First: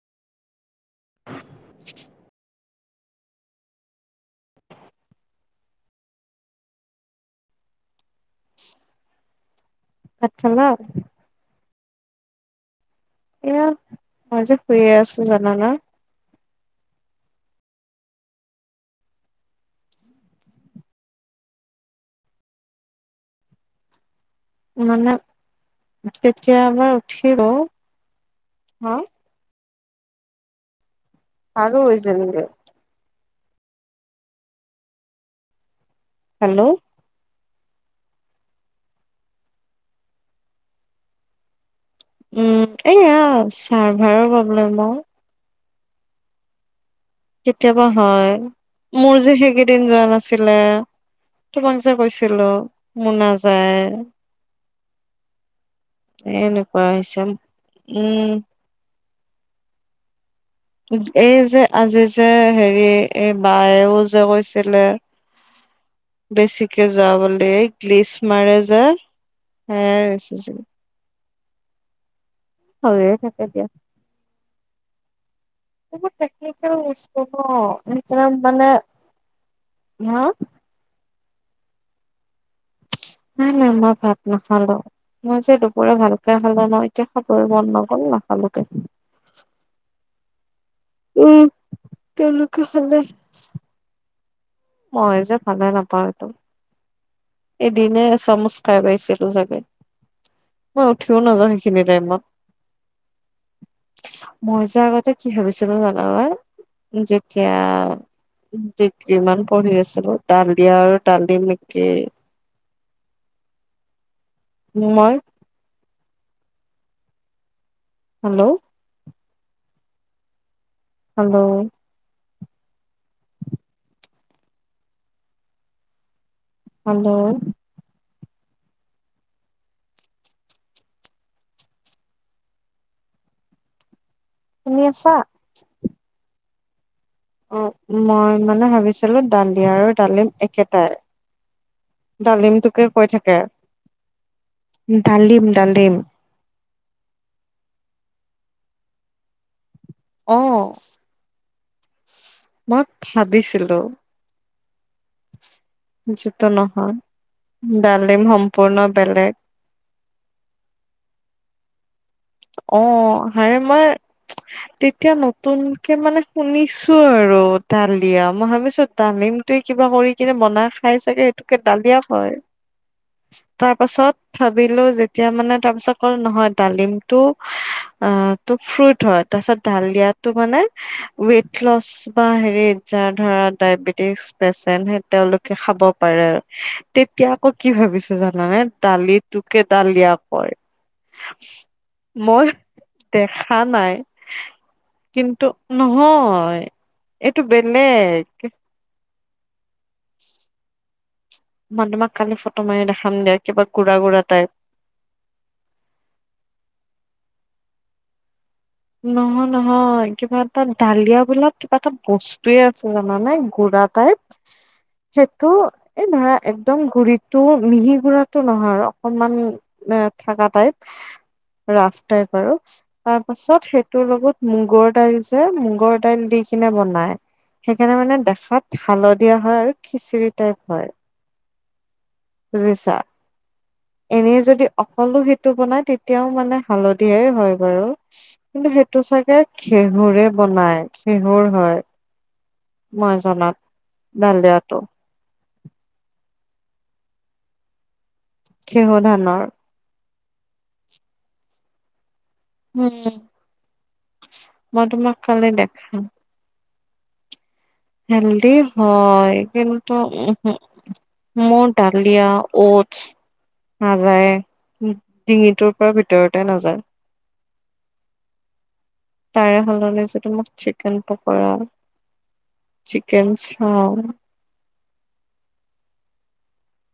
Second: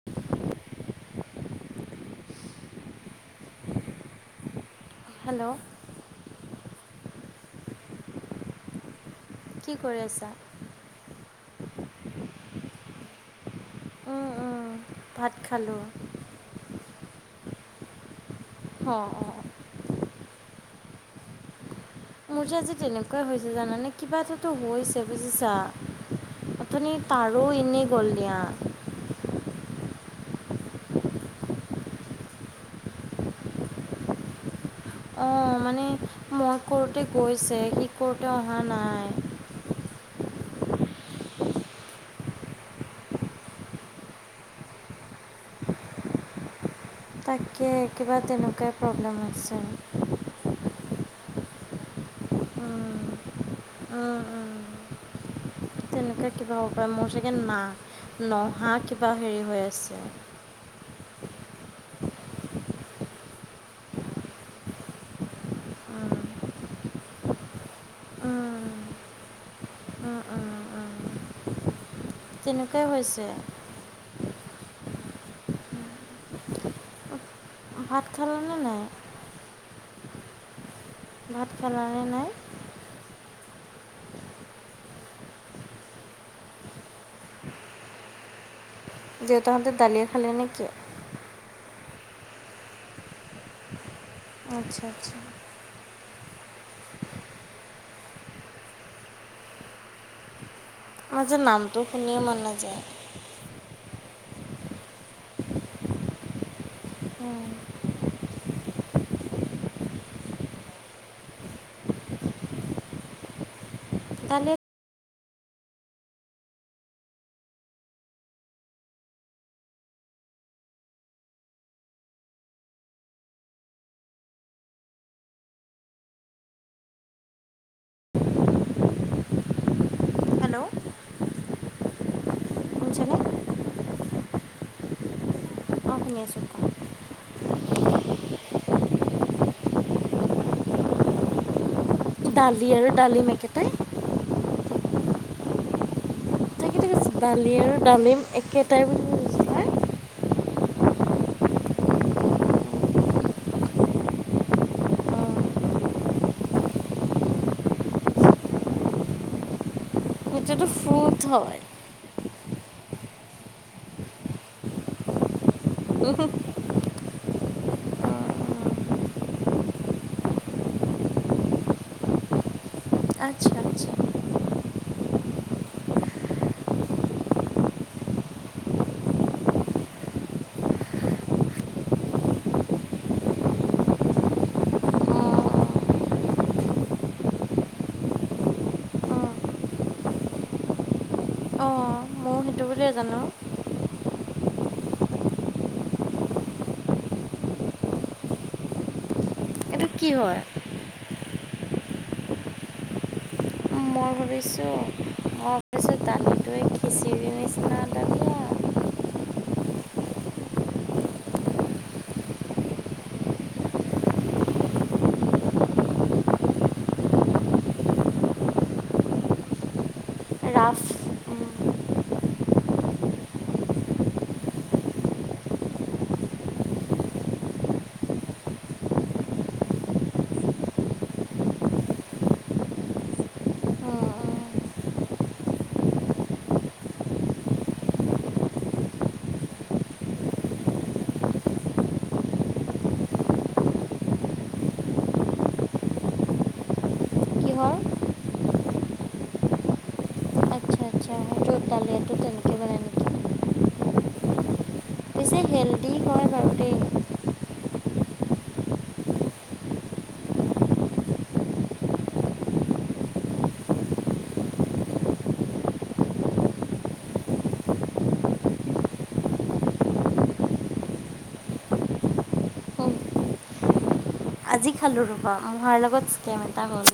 [inaudible] [inaudible] Hello, [inaudible] কি কৰি আছা? হেল্ল', এয়া উম, মই যে উম, শুয়েই আছো ভাত জানানা, খালোঁ অ', অ', মোৰ যে আজি তেনেকুৱা হৈছে জানানে কিবা এটাতো হৈছে মানে বুজিছা। তেতিয়া অথনি তাৰো এনেই গ'ল দিয়া। হয়? তাৰো হৈছিল নেকি? অ মানে মই হেল্ল' কৰোঁতে গৈছে, সি কৰোঁতে অহা নাই। উম এয়া চাৰ্ভাৰৰ প্ৰব্লেম বাৰু। তাকে কেতিয়াবা কিবা হয়। তেনেকুৱাই প্ৰব্লেম মোৰ যে হৈছে সেইকেইদিন যোৱা নাছিলে। তোমাক যে কৈছিলো উম, মোৰ নাযায়। উম, উম, তেনেকুৱা কিবা হ'ব এনেকুৱা পাৰে, মোৰ হৈছে চাগে না উম। নহা কিবা হেৰি হৈ আছে। এই যে আজি যে হেৰি এই বায়েও যে কৈছিলে উম, বেছিকে যোৱা বুলি, এই গ্লিতিছ মাৰে উম, যে। উম, উম, [unintelligible] উম, তেনেকুৱাই হয়ই হৈছে থাকে দিয়া। টেকনিকেল বস্তু ন ভাত সেইকৰণে খালানে মানে, নাই হা? ভাত খালা নে নাই? নাই নাই মই ভাত নাখালে। মই যে দুপৰীয়া ভালকে খালো ন, এতিয়া খবয় মন নগল নাখালোকে। দেউতাহঁতে দালিয়ে খালে নেকি? উম তেওঁলোকে খালে। আচ্ছা আচ্ছা মই যে ভালে নাপাওঁ এইটো। দিনে এ চামুচ খাই পাইছিলো চাগে। মই উঠিও আমাৰ যে নাযাওঁ নামটো সেইখিনি শুনিয়ে টাইমত। মন নাযায় মই যে আগতে কি ভাবিছোলো জাননে যেতিয়া ডিগ্ৰীমান পঢ়ি আছিলো দালি আৰু ডালিম একেই। তনে [inaudible] নোমই [inaudible] হেল্ল'। হেল্ল। হেল্ল। হেল্ল' শুনিছেনে শুনি আছা? অঁ শুনি আছো। অ মই মানে ভাবিছিলো দালি আৰু ডালিম একেটাই। দালি ডালিমটোকে আৰু কৈ ডালিম থাকে। একেটাই ডালিম ডালিম [unintelligible] দালি আৰু ডালিম একেটাই কৈছিলা অ মই ভাবিছিলো। যিটো নহয়, ডালিম সম্পূৰ্ণ বেলেগ। সেইটোত ফ্ৰুট হয়। অ হাৰে মই তেতিয়া নতুনকে মানে শুনিছো আৰু ডালিয়া। মই ভাবিছো ডালিমটোৱে কিবা কৰি কিনে বনাই খাই চাগে। তোকে দালিয়া হয়। [unintelligible] তাৰ আচ্ছা পাছত ভাবিলো যেতিয়া মানে তাৰ পাছত অকল নহয় ডালিম টো অ তটো ফ্ৰুট হয়। তাৰপিছত ঢাল দিয়াটো মানে ৱেইট লছ বা হেৰিত যাৰ ধৰা ডায়বেটিছ পেচেণ্ট সেই অঁ তেওঁলোকে খাব পাৰে আৰু। তেতিয়া আকৌ কি ভাবিছো জানানে দালি তোকে দালিয়া কয়। অ। মই দেখা নাই কিন্তু নহয় এইটো বেলেগ। [unintelligible] কি হয়? মই তোমাক কালি ফটো মাৰি দে, কিবা গুড় গুড়া টাইপ। তাৰপিছত দালিটো এই খিচিৰি দালি আৰু নহয় নহয় কিবা এটা ডালিয়াবিলাক কিবা এটা বস্তুয়ে আছে জানা নে গুড়া টাইপ। সেইটো এই ধৰা একদম গুৰিটো মিহি গুৰাটো নহয় আৰু অকমান ডাঠ থাককা টাইপ ৰাফ ৰাফ টাইপ আৰু তাৰ পাছত সেইটোৰ লগত মুগৰ দাইল যে মুগৰ দাইল দি কিনে বনাই। সেইকাৰণে মানে দেখাত হালধীয়া হয় আৰু খিচিৰি টাইপ হয়। বুজিছা? এনেই যদি অকলো সেইটো বনাই তেতিয়াও মানে হালধিয়াই হয় বাৰু। কিন্তু সেইটো চাগে ঘেঁহুৰে বনায় ঘেঁহুৰ হয়। মই জনাত ডালিয়াটো। কিহৰ ঘেঁহু ধানৰ। আচ্ছা আচ্ছা। ডালিয়াটো উম হুম মই পিছে খালে হেল্ডি দেখাম। হয় বাৰু দেই [unintelligible] হেল্দি হয় কিন্তু উহু মোৰ ডালিয়া, অ'টছ নাযায় ডিঙিটোৰ পৰা ভিতৰতে নাযায়। [unintelligible] তাৰে সলনি যদি মোক চিকেন পকৰা চিকেন চাও আজি খালো ৰ'বা মহাৰ লগত স্কেম এটা হ'ল।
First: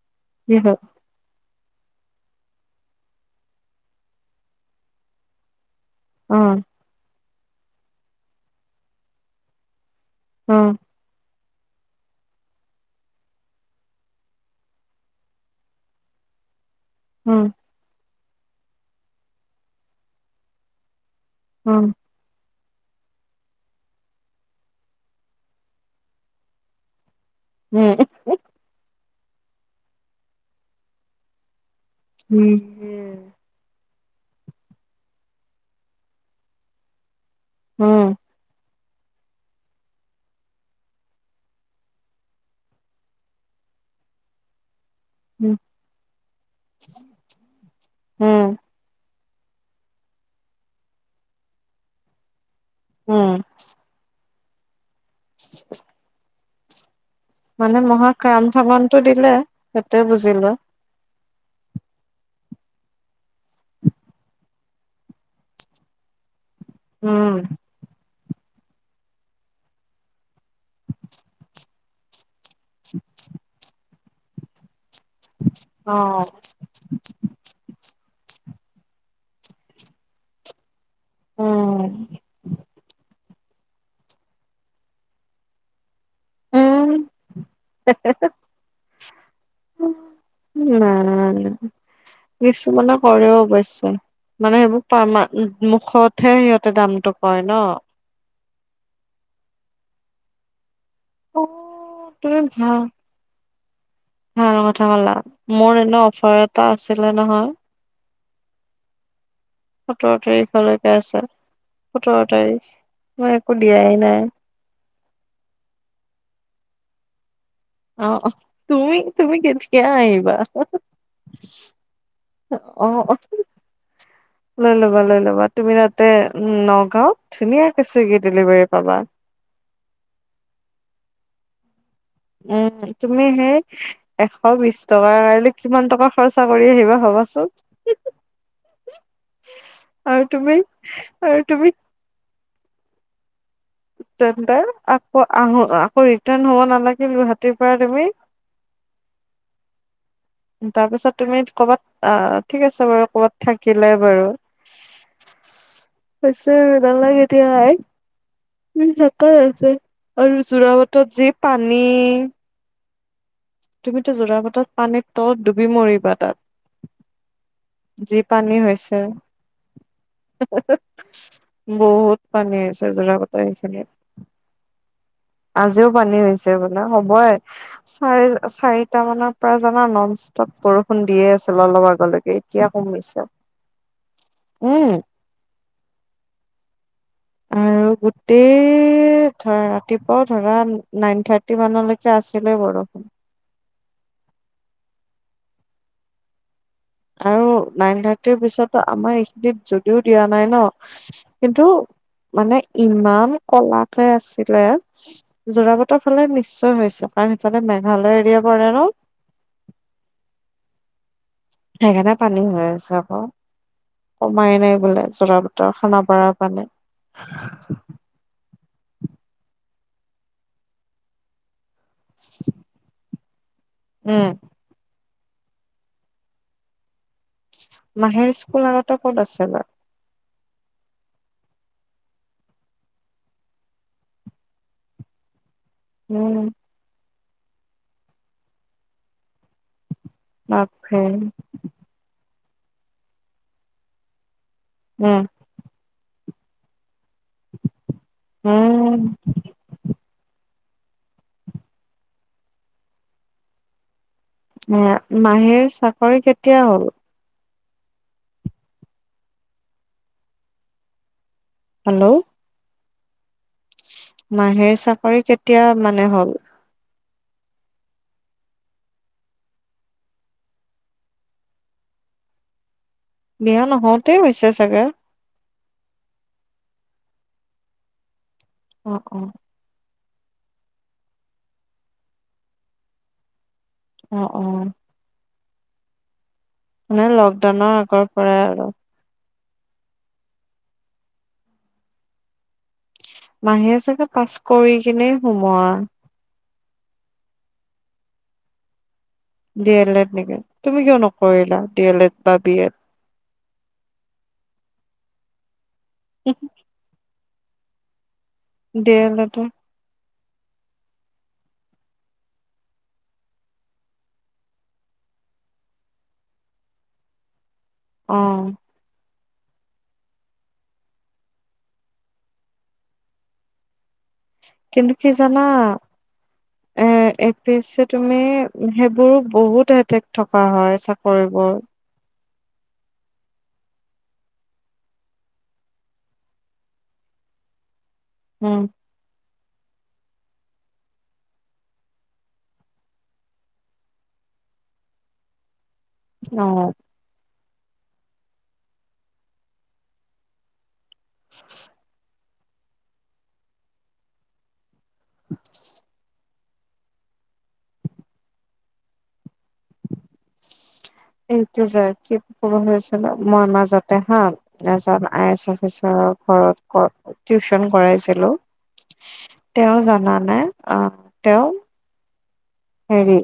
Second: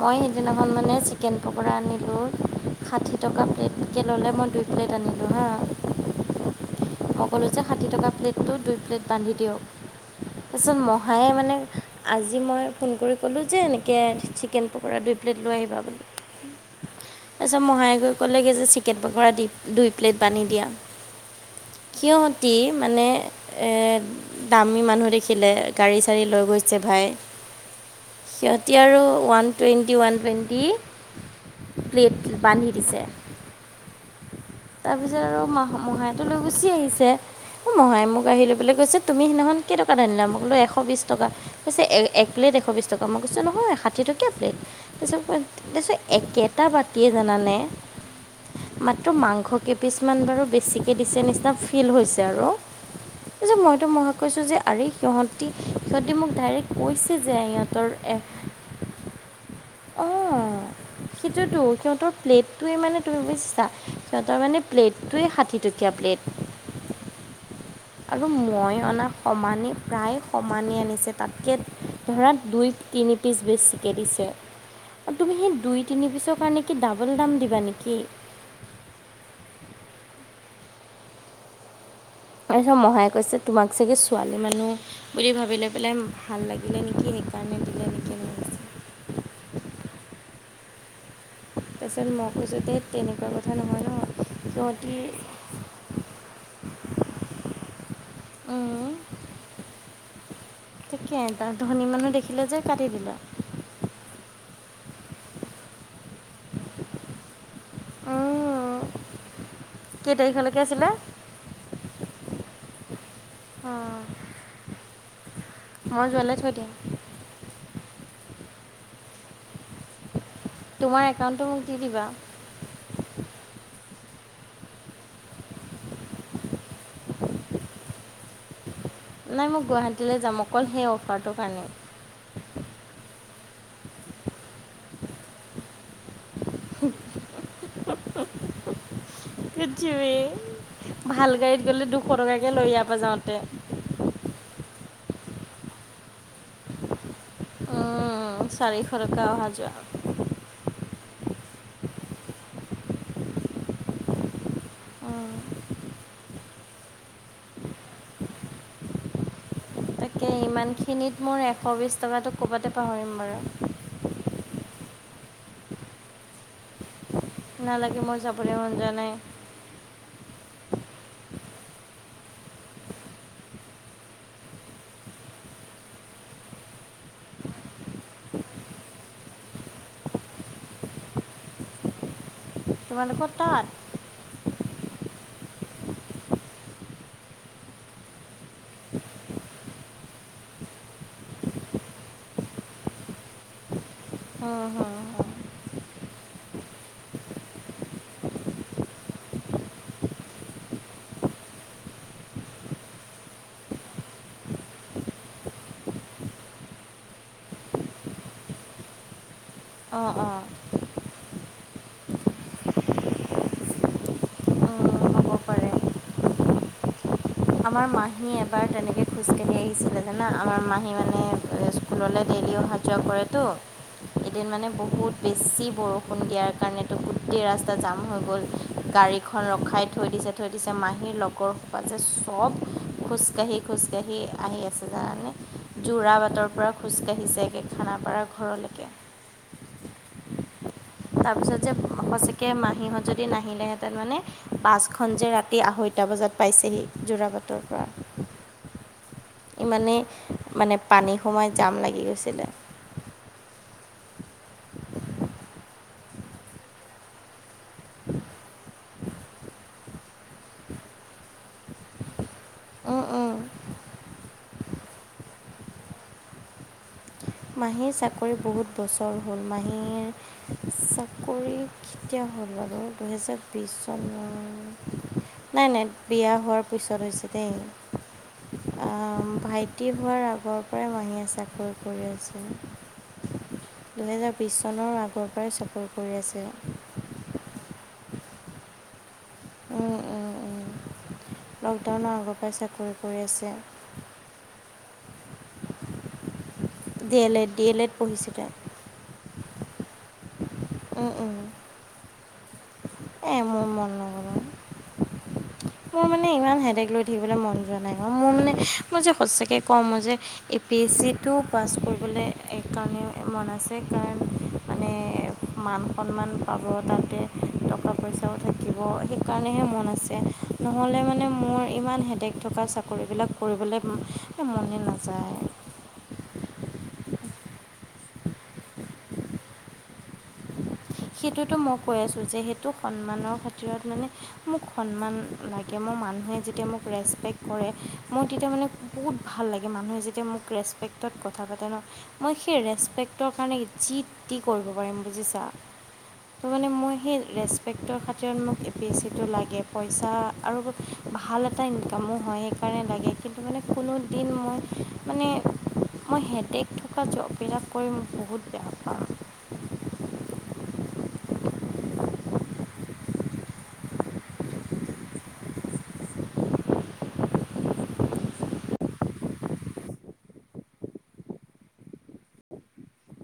মই কি সেইদিনাখন হয় মানে চিকে কেন পকৰা আনিলো ষাঠি টকা প্লেটকে ল'লে মই দুই প্লেট আনিলো হা। উম। মই ক'লো যে ষাঠি টকা প্লেটটো দুই প্লেট বান্ধি দিয়ক অ তাৰপিছত মহ হায়ে মানে আজি মই ফোন কৰি ক'লো যে এনেকে চিকে চিকেন পকৰা দুই প্লেট লৈ আহিবা বুলি। উম। তাৰপিছত মহাই গৈ ক'লেগে যে চিকেন পকৰা দি দুই প্লেট বান্ধি দিয়া। অ। সিহঁতি মানে এ দামী মানুহ দেখিলে গাড়ী-চাড়ী লৈ গৈছে ভাই উম। সিহঁতি আৰু one twenty, one twenty plate বান্ধি দিছে। তাৰ পিছত আৰু মহ মহাইটো লৈ গুচি আহিছে এ উম মহাই উম মোক আহি লৈ পেলাই কৈছে তুমি সেইদিনাখন কেইটকাত আনিলা? মই ক'লো এশ বিশছ টকাত। কৈছে এক প্লেট এশ বিশ টকা মই কৈছো নহয় ষাঠী টকীয়া প্লেট। উম [unintelligible] একেটা বাতিয়ে জানানে। হুম। মাত্ৰ মাংস কেইপিচমান বাৰু বেছিকে দিছে নিচিনা ফিল হৈছে আৰু। হুম। তাৰপিছত মইতো মহাক কৈছো যে আৰে সিহঁতি সিহঁতি মোক ডাইৰেক্ট কৈছে যে সিহঁতৰ এক ৰাম ঠগনটো দিলে সেইটোয়ে বুজিলো। সেইটোৱেটো সিহঁতৰ প্লেটোৱে মানে তুমি বুজিছা সিহঁতৰ মানে প্লেটোৱে ষাঠি টকীয়া প্লেট। [unintelligible] উম। আৰু মই অনা সমানেই প্ৰায় সমানেই আনিছে তাতকে ধৰা দুই, তিনি পিছ বেছিকে দিছে। তুমি সেই দুই অ তিনি পিছৰ কাৰণে কি ডাবুল দাম দিবা নেকি? উম। মহাই কৈছে, তোমাক চাগে ছোৱালী মানুহ বুলি ভাবি লৈ পেলাই ভাল লাগিলে উম নেকি, সেইকাৰণে দিলে নেকি [unintelligible] এনেকৈ কৈছে [unintelligible] তাৰপিছত মই কৈছোঁ যে কিছুমানে তেনেকুৱা কৰেও কথা নহয় ন অৱশ্যে, মানে সেইবোৰ সিহঁতি পাৰ, মান মুখত হে সিহঁতে দামটো কয় ন'। আহ। ঠিকে অ' তাত, ধনী মানুহ তুমি দেখিলে যে ভাল কাটি দিলে। ভাল কথা কলা, মোৰ এনে অফাৰ এটা আছিলে নহয় অ'। সোতৰ তাৰিখলৈকে আছে, সোতৰ তাৰিখ, মই একো দিয়াই নাই। মই যোৱালৈ থৈ দিম। অ, অ', তুমি, তুমি কেতিয়া আহিবা? তোমাৰ একাউণ্টটো মোক দি দিবা অ', অ', লৈ ল'বা, লৈ ল'বা, তুমি তাতে উম নগাঁও ধুনীয়াকৈ ছুইগী ডেলিভাৰী পাবা। নাই মই গুৱাহাটীলৈ যাম, অকল সেই অফাৰটোৰ কাৰণেই। উম, তুমি সেই, এশ বিশ টকাৰ লৈ কিমান টকা খৰচা কৰি আহিবা ভাবাঁচোন। ভাল আৰু গাড়ীত তুমি গ'লে দুশ টকাকে লয় ইয়াৰ পৰা যাওঁতে। তেন্তে, আকৌ আহো, আকৌ ৰিটাৰ্ণ হ'ব নালাগে গুৱাহাটীৰ পৰা তুমি? [unintelligible] [unintelligible] তাৰ পিছত তুমি ক'বাত আহ, ঠিক আছে বাৰু কৰ'বাত থাকিলে বাৰু। [unintelligible] [unintelligible] আৰু যোৰা তাকে ইমানখিনিত বাটত যি মোৰ এশ পানী। বিছ টকাটো ক'ৰবাতে পাহৰিম বাৰু। তুমিতো যোৰা বাটত পানীৰ তলত, ডুবি মৰিবা তাত। নালাগে যি মোৰ যাবলৈ পানী মন যোৱা হৈছে। নাই বহুত পানী হৈছে, যোৰা বাটত আজিও পানী হৈছে। বোলে হ'বহে, চাৰি, চাৰিটা মানত পৰা জানা, নন ষ্টপ বৰষুণ দিয়ে আছিল, অলপ আগলৈকে, এতিয়া কমিছে। তোমালোকৰ তাত উম। উম, গোটেই ধৰা ৰাতিপুৱা অ', ধৰা নাইন থাৰ্টি মানলৈকে আছিলে বৰষুণ। অ', হ'। আৰু নাইন থাৰ্টিৰ পিছত আমাৰ এইখিনিত যদিও দিয়া নাই ন', কিন্তু, মানে ইমান ক'লাকে আছিলে জোৰাবাটৰ ফালে নিশ্চয় হৈছে, কাৰণ সেইফালে, মেঘালয় এৰিয়া পৰে ন'। অ', অ'। সেইকাৰণে পানী হৈ আছে, আকৌ। কমাই নাই বোলে, উম, হ'ব জোৰা বাটৰ পাৰে খানাপাৰাৰ পানে। আমাৰ মাহী এবাৰ তেনেকৈ খোজকাঢ়ি আহিছিলে জানা, আমাৰ মাহী মানে স্কুললৈ ডেইলি অহা-যোৱা কৰেতোঁ উম। মানে বহুত বেছি বৰষুণ দিয়াৰ কাৰণে গোটেই ৰাস্তা জাম হৈ মাহীৰ গ'ল, স্কুল আগতে ক'ত গাড়ীখন আছিলে ৰখাই থৈ দিছে, থৈ দিছে মাহীৰ লগৰ সোপা যে চব খোজকাাঢ়ি, খোজকাঢ়ি আহি আছে জানানে উম যোৰাবাটৰ পৰা খোজকাঢ়ি ছেগে খানাপাৰা ঘৰলৈকে বাপৰে তাৰপিছত যে সঁচাকৈ মাহীহঁত যদি নাহিলেহেঁতেন মানে বাছখন উম যে ৰা ৰাতি আঢ়ৈটা বজাত পাইছেহি যোৰাবাটৰ পৰা উম, ইমানেই মানে পানী সোমাই জাম লাগি গৈছিলে। এ মাহীৰ চাকৰি কেতিয়া হ'ল? [inaudible] হেল্ল' অ', অ', মাহীৰ চাকৰি কেতিয়া মানে হ'ল? মাহীৰ চাকৰি বহুত বছৰ হ'ল মাহীৰ চাকৰি কেতিয়া হ'ল বাৰু? দুহেজাৰ বিয়া বিছ নহওঁতে হৈছে চাগে। চনৰ নাই নাই, বিয়া হোৱাৰ পিছত হৈছে দেই অ', আম, অ', ভাই ভাইটী হোৱাৰ আগৰ পৰাই মাহীয়ে চাকৰি কৰি আছে। অ', দুহেজাৰ বিছ অ', চনৰ আগৰ পৰাই চাকৰি কৰি আছে। মানে লকডাউনৰ আগৰ পৰাই আৰু উম, উম, উম, লকডাউনৰ আগৰ পৰাই চাকৰি কৰি আছে মাহে চাগে পাছ কৰি কিনে সোমোৱা। D L Ed, D L Ed পঢ়িছিলে। ডি এল এড নেকি তুমি কিয় নকৰিলা ডি এল এড বা, বি এড? এই মোৰ মন নগল অ', মোৰ মানে ইমান হেডেক লৈ থাকিবলৈ মন যোৱা নাই, অ, মোৰ মানে ডি মই যে এল এডৰ সঁচাকে ক'ম মই যে, এ পি এছিটো পাছ কৰিবলৈ এইকাৰণে মন আছে কাৰণ মানে মান সন্মান পাব তাতে টকা পইচাও অ', থাকিব সেইকাৰণেহে মন আছে নহ'লে মানে মোৰ ইমান হেডেক থকা চাকৰিবিলাক কৰিবলৈ মনে কিন্তু কি জানা? নাযায় এ এ পিছে তুমি সেইবোৰ বহুত হেডেক থকা হয় চাকৰিবোৰ। সেইটোতো মই কৈ আছোঁ যে সেইটো সন্মানৰ খাতিৰত মানে মোক সন্মান লাগে মোৰ মানুহে যেতিয়া মোক ৰেচপেক্ট কৰে মই তেতিয়া উম, মানে বহুত ভাল লাগে মানুহে যেতিয়া মোক ৰেচপেক্টত কথা পাতে ন' মই সেই ৰেচপেক্টৰ কাৰণে যিটি কৰিব পাৰিম বুজিছা। ত' অ'। মানে মই সেই ৰেচপেক্টৰ খাতিৰত মোক এ পি এছিটো লাগে পইচা আৰু ভাল এটা ইনকামো হয়, সেইকাৰণে লাগে কিন্তু মানে কোনোদিন মই মানে মই হেডেক থকা জববিলাক কৰি মই বহুত বেয়া পাওঁ। এইটো যে কি ক'ব হৈছিলো মই মাজতে হা এজন আই এছ অফিচাৰ ঘৰত ক টিউচন কটাইছিলোঁ তেওঁ জানানে আ, তেওঁ হেৰি